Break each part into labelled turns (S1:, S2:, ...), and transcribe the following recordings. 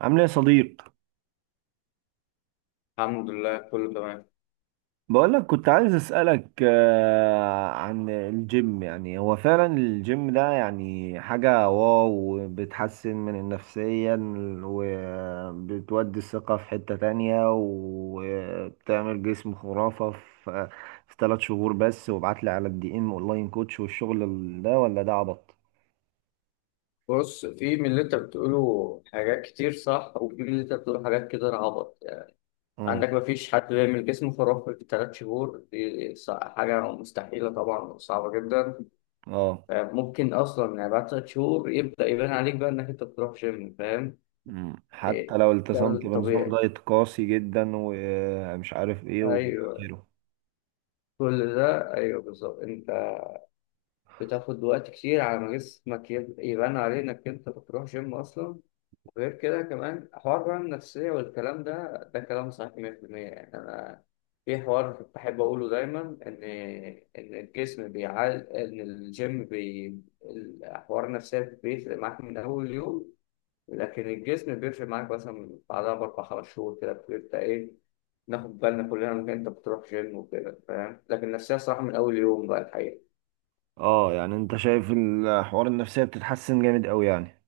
S1: عامل ايه يا صديق؟
S2: الحمد لله، كله تمام.
S1: بقولك، كنت عايز اسألك عن الجيم. يعني هو فعلا الجيم ده يعني حاجة واو، بتحسن من نفسيا وبتودي الثقة في حتة تانية وبتعمل جسم خرافة في 3 شهور بس. وابعتلي على الدي ام اونلاين كوتش. والشغل ده ولا ده عبط؟
S2: بص، في من اللي انت بتقوله حاجات كتير صح، وفي من اللي انت بتقوله حاجات كتير عبط يعني.
S1: مم.
S2: عندك مفيش حد بيعمل جسمه خرافي في 3 شهور دي، حاجة مستحيلة طبعا وصعبة جدا.
S1: اه.
S2: ممكن أصلا يعني بعد 3 شهور يبدأ يبان عليك بقى إنك أنت بتروح جيم، فاهم؟
S1: مم. حتى
S2: إيه،
S1: لو
S2: ده
S1: التزمت بنظام
S2: الطبيعي.
S1: دايت قاسي جدا ومش عارف ايه
S2: أيوه،
S1: وآخره.
S2: كل ده أيوه بالظبط. أنت بتاخد وقت كتير على ما جسمك يبان عليه إنك أنت بتروح جيم أصلا. غير كده كمان حوار بقى النفسية، والكلام ده كلام صحيح 100%، يعني أنا في حوار بحب أقوله دايما، إن إن الجسم بيعال، إن الجيم الحوار النفسية بيفرق معاك من أول يوم، لكن الجسم بيفرق معاك مثلا بعدها بأربع خمس شهور كده، بتبقى إيه، ناخد بالنا كلنا إنك أنت بتروح جيم وكده، فاهم؟ لكن النفسية صراحة من أول يوم بقى الحقيقة.
S1: اه، يعني انت شايف الحوار النفسية بتتحسن جامد قوي يعني؟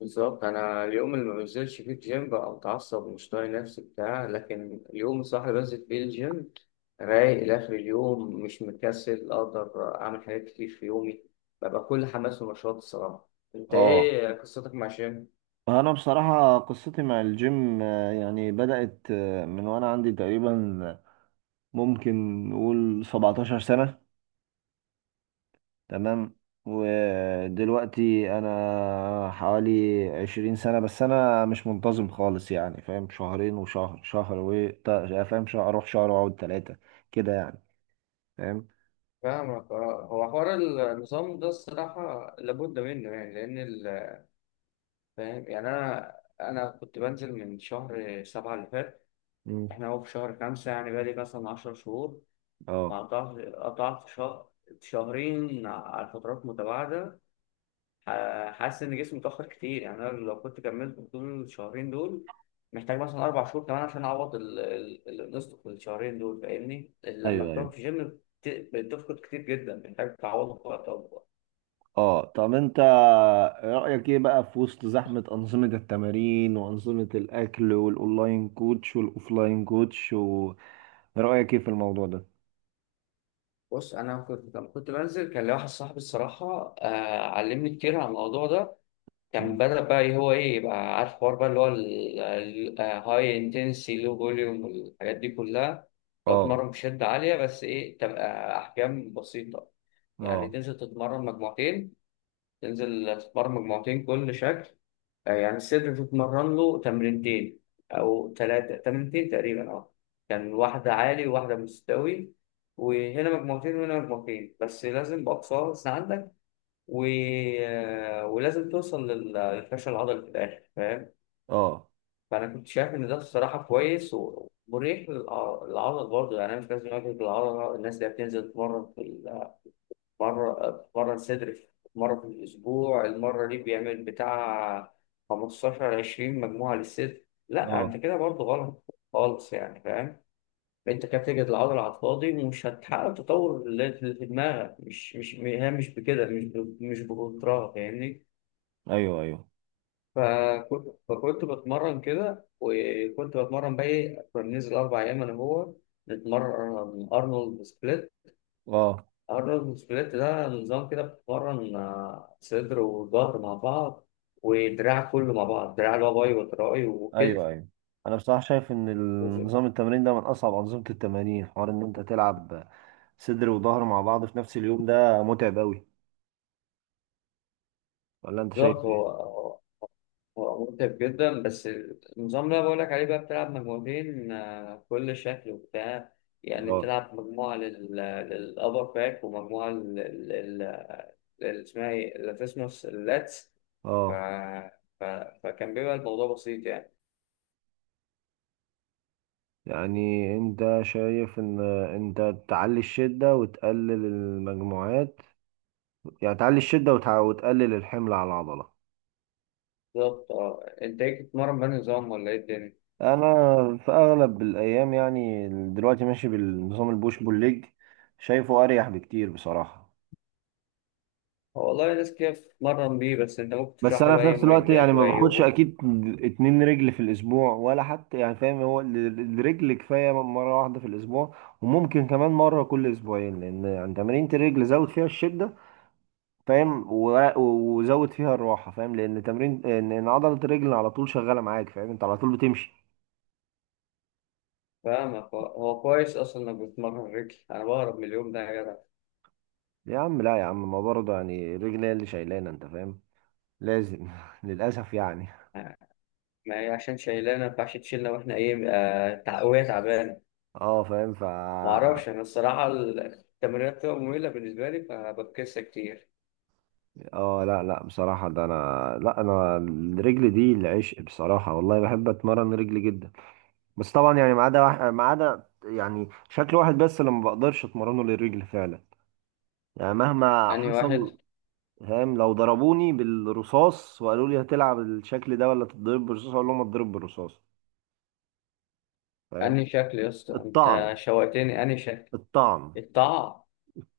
S2: بالظبط، انا اليوم اللي ما بنزلش فيه الجيم بقى متعصب ومش طايق نفسي بتاع، لكن اليوم الصح اللي بنزل فيه الجيم رايق لاخر اليوم، مش مكسل، اقدر اعمل حاجات كتير في يومي، ببقى كل حماس ونشاط الصراحه. انت
S1: اه.
S2: ايه قصتك مع الجيم؟
S1: انا بصراحة قصتي مع الجيم، يعني بدأت من وانا عندي تقريبا، ممكن نقول 17 سنة. تمام. ودلوقتي انا حوالي 20 سنة. بس انا مش منتظم خالص يعني، فاهم؟ شهرين، وشهر، شهر و تا- فاهم؟ شهر اروح، شهر واقعد ثلاثة، كده يعني. فاهم؟
S2: فاهمك. اه، هو حوار النظام ده الصراحه لابد منه، يعني لان فاهم. يعني انا كنت بنزل من شهر 7 اللي فات،
S1: مم.
S2: احنا هو في شهر 5، يعني بقالي مثلا 10 شهور،
S1: اه.
S2: وقطعت شهر شهرين على فترات متباعدة. حاسس إن جسمي اتأخر كتير، يعني أنا لو كنت كملت طول الشهرين دول، محتاج مثلا 4 شهور كمان عشان أعوض اللي نقصته في الشهرين دول، فاهمني؟ لما
S1: ايوه،
S2: بتقعد
S1: ايوه.
S2: في جيم بتفقد كتير جدا، محتاج تعوضه في وقت أكبر.
S1: اه، طب انت رأيك ايه بقى في وسط زحمة أنظمة التمارين وأنظمة الأكل والأونلاين كوتش والأوفلاين كوتش؟ ورأيك ايه في الموضوع ده؟
S2: بص، أنا كنت لما كنت بنزل كان لي واحد صاحبي الصراحة، علمني كتير عن الموضوع ده. كان
S1: مم.
S2: بدأ بقى هو إيه، يبقى عارف حوار بقى اللي هو الهاي انتنسي لو فوليوم والحاجات دي كلها. لو
S1: اه،
S2: تتمرن بشدة عالية بس إيه تبقى أحجام بسيطة، يعني
S1: اه،
S2: تنزل تتمرن مجموعتين، تنزل تتمرن مجموعتين كل شكل. يعني الصدر تتمرن له تمرينتين، أو ثلاثة، تمرينتين تقريبا أه، كان واحدة عالي وواحدة مستوي، وهنا مجموعتين وهنا مجموعتين، بس لازم بأقصى وزن عندك. و... ولازم توصل للفشل العضلي في الاخر، فاهم؟
S1: اه،
S2: فانا كنت شايف ان ده الصراحه كويس ومريح للعضل برضه، يعني انا مش لازم اجهد العضله. الناس اللي بتنزل تتمرن في مره، تتمرن صدر مره في الاسبوع، المره دي بيعمل بتاع 15 20 مجموعه للصدر، لا،
S1: اه.
S2: انت كده برضه غلط خالص، يعني فاهم؟ انت كده بتجهد العضله على الفاضي، ومش هتحقق التطور اللي في دماغك، مش هي مش بكده، مش بكترها، فاهمني؟
S1: ايوه، ايوه.
S2: فكنت بتمرن كده، وكنت بتمرن بقى ايه، كنا بننزل 4 أيام أنا وهو نتمرن أرنولد سبليت.
S1: اه.
S2: أرنولد سبليت ده نظام كده بتتمرن صدر وظهر مع بعض، ودراع كله مع بعض، دراع اللي هو باي وتراي وكتف.
S1: ايوه، ايوه. انا بصراحة شايف ان
S2: وزد،
S1: نظام التمرين ده من اصعب أنظمة التمارين. حوار ان انت تلعب صدر وظهر مع بعض في نفس اليوم، ده متعب اوي. ولا انت
S2: بالظبط.
S1: شايف ايه؟
S2: هو متعب جدا، بس النظام اللي أنا بقول لك عليه بقى بتلعب مجموعتين كل شكل وبتاع. يعني
S1: اه،
S2: بتلعب مجموعة للأبر باك، ومجموعة اللي اسمها ايه لاتسموس، اللاتس. ف...
S1: اه،
S2: ف... فكان بيبقى الموضوع بسيط يعني.
S1: يعني انت شايف ان انت تعلي الشدة وتقلل المجموعات؟ يعني تعلي الشدة وتقلل الحمل على العضلة.
S2: بالظبط. اه، انت ايه بتتمرن بأنهي نظام ولا ايه الدنيا؟
S1: انا في اغلب الايام يعني، دلوقتي ماشي بالنظام البوش بول ليج. شايفه اريح بكتير بصراحة.
S2: هو والله ناس كتير بتتمرن بيه، بس انت ممكن
S1: بس
S2: تشرح لي
S1: انا
S2: بقى
S1: في
S2: ايه
S1: نفس الوقت يعني
S2: مميزات
S1: ما باخدش
S2: وعيوبه؟
S1: اكيد 2 رجل في الاسبوع، ولا حتى يعني، فاهم؟ هو الرجل كفاية مرة واحدة في الاسبوع، وممكن كمان مرة كل اسبوعين. لان يعني تمارين الرجل زود فيها الشدة، فاهم؟ وزود فيها الراحه، فاهم؟ لان تمرين إن عضله الرجل على طول شغاله معاك، فاهم؟ انت على طول بتمشي.
S2: فاهمك. هو كويس اصلا انك بتتمرن رجل، انا بهرب من اليوم ده يا جدع.
S1: يا عم لا، يا عم، ما برضه يعني الرجل هي اللي شايلانا، انت فاهم؟ لازم للاسف يعني.
S2: آه، ما هي عشان شايلانا، ما ينفعش تشيلنا واحنا ايه، وهي تعبانه.
S1: اه، فاهم.
S2: ما اعرفش، انا الصراحه التمرينات بتبقى ممله بالنسبه لي فبفكسها كتير.
S1: اه، لا لا، بصراحه ده انا، لا، انا الرجل دي العشق بصراحه والله، بحب اتمرن رجل جدا. بس طبعا يعني، ما عدا يعني شكل واحد بس اللي ما بقدرش اتمرنه للرجل فعلا، يعني مهما
S2: انهي واحد؟
S1: حصل، فاهم؟ لو ضربوني بالرصاص وقالوا لي هتلعب الشكل ده ولا تتضرب بالرصاص، اقول لهم اتضرب بالرصاص، فاهم؟
S2: انهي شكل يا اسطى؟ انت
S1: الطعن،
S2: شوقتني، انهي شكل؟
S1: الطعن.
S2: الطاعة.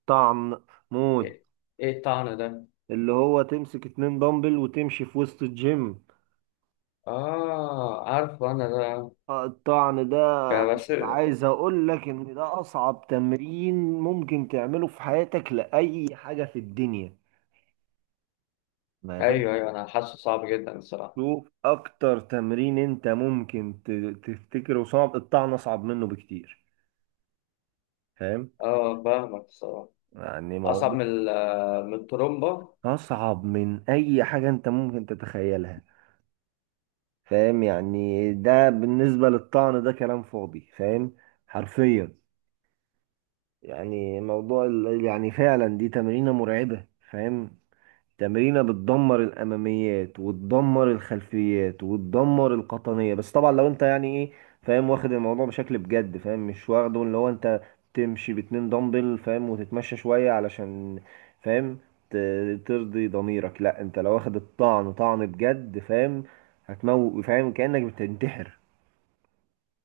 S1: طعن موت.
S2: ايه؟ إيه الطعنة ده؟
S1: اللي هو تمسك 2 دمبل وتمشي في وسط الجيم،
S2: اه، عارفه انا ده.
S1: الطعن ده، مش
S2: بس،
S1: عايز اقول لك ان ده اصعب تمرين ممكن تعمله في حياتك، لاي حاجة في الدنيا، ما فاهم.
S2: ايوه، ايوه، انا حاسه صعب جدا الصراحة.
S1: شوف اكتر تمرين انت ممكن تفتكره صعب، الطعن اصعب منه بكتير، فاهم؟
S2: اه، فاهمك الصراحة.
S1: يعني
S2: اصعب
S1: موضوع
S2: من من الترومبا.
S1: اصعب من اي حاجة انت ممكن تتخيلها، فاهم؟ يعني ده بالنسبة للطعن ده كلام فاضي، فاهم؟ حرفيا. يعني موضوع يعني فعلا دي تمرينة مرعبة، فاهم؟ تمرينة بتدمر الأماميات وتدمر الخلفيات وتدمر القطنية. بس طبعا لو انت يعني ايه، فاهم؟ واخد الموضوع بشكل بجد، فاهم؟ مش واخده اللي هو انت تمشي ب2 دمبل، فاهم؟ وتتمشى شوية علشان، فاهم؟ ترضي ضميرك. لا انت لو واخد الطعن طعن بجد، فاهم؟ هتموت، فاهم؟ كأنك بتنتحر.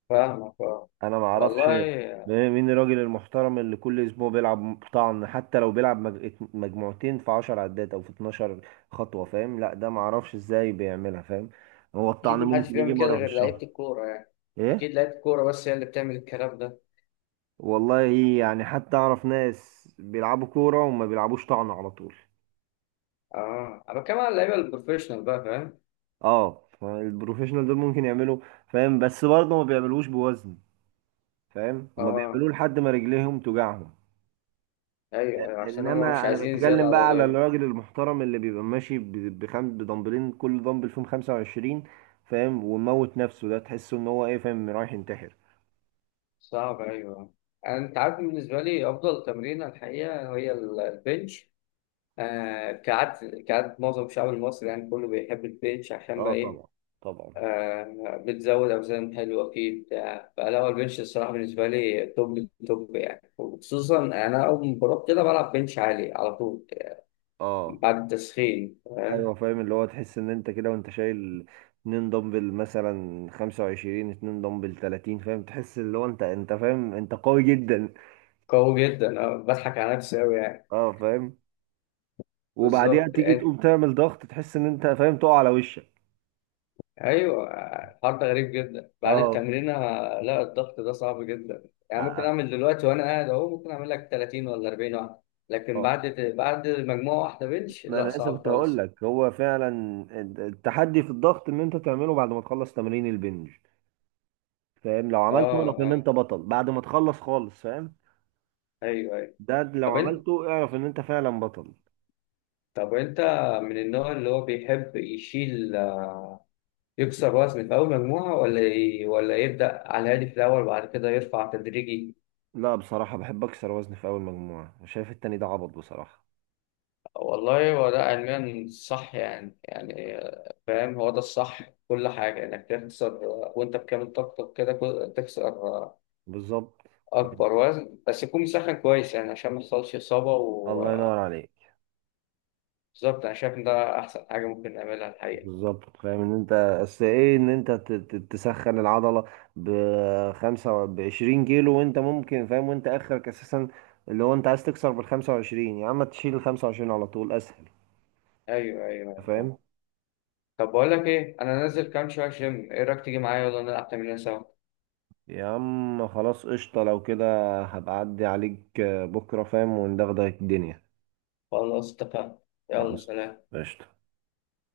S2: فاهمك. اه،
S1: انا ما اعرفش
S2: والله
S1: مين الراجل المحترم اللي كل اسبوع بيلعب طعن، حتى لو بيلعب مجموعتين في 10 عدات او في 12 خطوة، فاهم؟ لا ده ما اعرفش ازاي بيعملها، فاهم؟ هو
S2: اكيد
S1: الطعن
S2: محدش
S1: ممكن يجي
S2: بيعمل كده
S1: مرة في
S2: غير لعيبة
S1: الشهر.
S2: الكورة يعني. اكيد
S1: ايه.
S2: لعيبة الكورة بس هي اللي بتعمل الكلام ده.
S1: والله، يعني حتى اعرف ناس بيلعبوا كورة وما بيلعبوش طعن على طول.
S2: اه، انا بتكلم على اللعيبة البروفيشنال بقى، فاهم؟
S1: اه، البروفيشنال دول ممكن يعملوا، فاهم؟ بس برضه ما بيعملوش بوزن، فاهم؟ هما
S2: اه،
S1: بيعملوه لحد ما رجليهم توجعهم.
S2: ايوه، ايوه، عشان هم مش
S1: انما انا
S2: عايزين زيادة
S1: بتكلم بقى على
S2: عضلية.
S1: الراجل المحترم اللي بيبقى ماشي بدمبلين، كل دمبل فيهم 25، فاهم؟ وموت نفسه، ده تحسه ان هو ايه، فاهم؟ رايح ينتحر.
S2: صعب، ايوه. انت عارف، بالنسبه لي افضل تمرين الحقيقه هي البنش. آه، كعادة كعادة معظم الشعب المصري، يعني كله بيحب البيتش عشان
S1: اه،
S2: بقى إيه،
S1: طبعا، طبعا.
S2: آه، بتزود أوزان حلوة فيه بتاع، فلا هو البنش الصراحة بالنسبة لي توب توب يعني، وخصوصا أنا أول ما بروح كده بلعب بنش عالي على طول
S1: اه،
S2: بعد التسخين، فاهم؟
S1: ايوه، فاهم. اللي هو تحس ان انت كده وانت شايل 2 دمبل مثلا 25، 2 دمبل 30، فاهم؟ تحس اللي هو انت فاهم، انت قوي جدا.
S2: قوي جدا، أنا بضحك على نفسي أوي يعني.
S1: اه، فاهم. وبعديها
S2: بالظبط،
S1: تيجي تقوم تعمل ضغط، تحس ان انت، فاهم؟ تقع على وشك.
S2: ايوه. الحوار ده غريب جدا بعد
S1: اه،
S2: التمرين، لا الضغط ده صعب جدا يعني، ممكن اعمل دلوقتي وانا قاعد اهو ممكن اعمل لك 30 ولا 40 واحده، لكن
S1: اه.
S2: بعد مجموعه واحده بنش
S1: ما
S2: لا،
S1: انا لسه
S2: صعب
S1: كنت هقول
S2: خالص.
S1: لك، هو فعلا التحدي في الضغط ان انت تعمله بعد ما تخلص تمرين البنج، فاهم؟ لو
S2: اه،
S1: عملته اعرف ان
S2: اه،
S1: انت بطل، بعد ما تخلص خالص، فاهم؟
S2: ايوه، ايوه.
S1: ده لو
S2: طب انت
S1: عملته اعرف ان انت فعلا بطل.
S2: طب انت من النوع اللي هو بيحب يشيل، يكسر وزن في اول مجموعه، ولا ولا يبدا على الهادي في الاول وبعد كده يرفع تدريجي؟
S1: لا بصراحة بحب اكسر وزني في اول مجموعة، وشايف التاني ده عبط بصراحة.
S2: والله هو ده علميا صح يعني، فاهم، هو ده الصح في كل حاجة، إنك تخسر وأنت بكامل طاقتك كده، تخسر
S1: بالظبط.
S2: أكبر وزن، بس يكون مسخن كويس يعني عشان ما يحصلش إصابة.
S1: الله ينور
S2: وبالظبط،
S1: عليك.
S2: أنا شايف إن ده أحسن حاجة ممكن نعملها الحقيقة.
S1: بالظبط، فاهم ان انت، اصل ايه ان انت تسخن العضله بخمسة، بعشرين كيلو، وانت ممكن، فاهم؟ وانت اخرك اساسا اللي هو انت عايز تكسر بالخمسة وعشرين، يا عم تشيل الخمسة وعشرين على طول اسهل،
S2: أيوه، أيوه، أيوه، فاهم.
S1: فاهم؟
S2: طب بقول لك إيه، أنا نازل كام شوية جيم، إيه رأيك تيجي معايا ولا نلعب تمرين سوا؟
S1: يا عم خلاص، قشطه لو كده. هبقى اعدي عليك بكره، فاهم؟ وندغدغ الدنيا.
S2: خلاص، اتفقنا. يلا،
S1: خلاص،
S2: سلام.
S1: قشطه.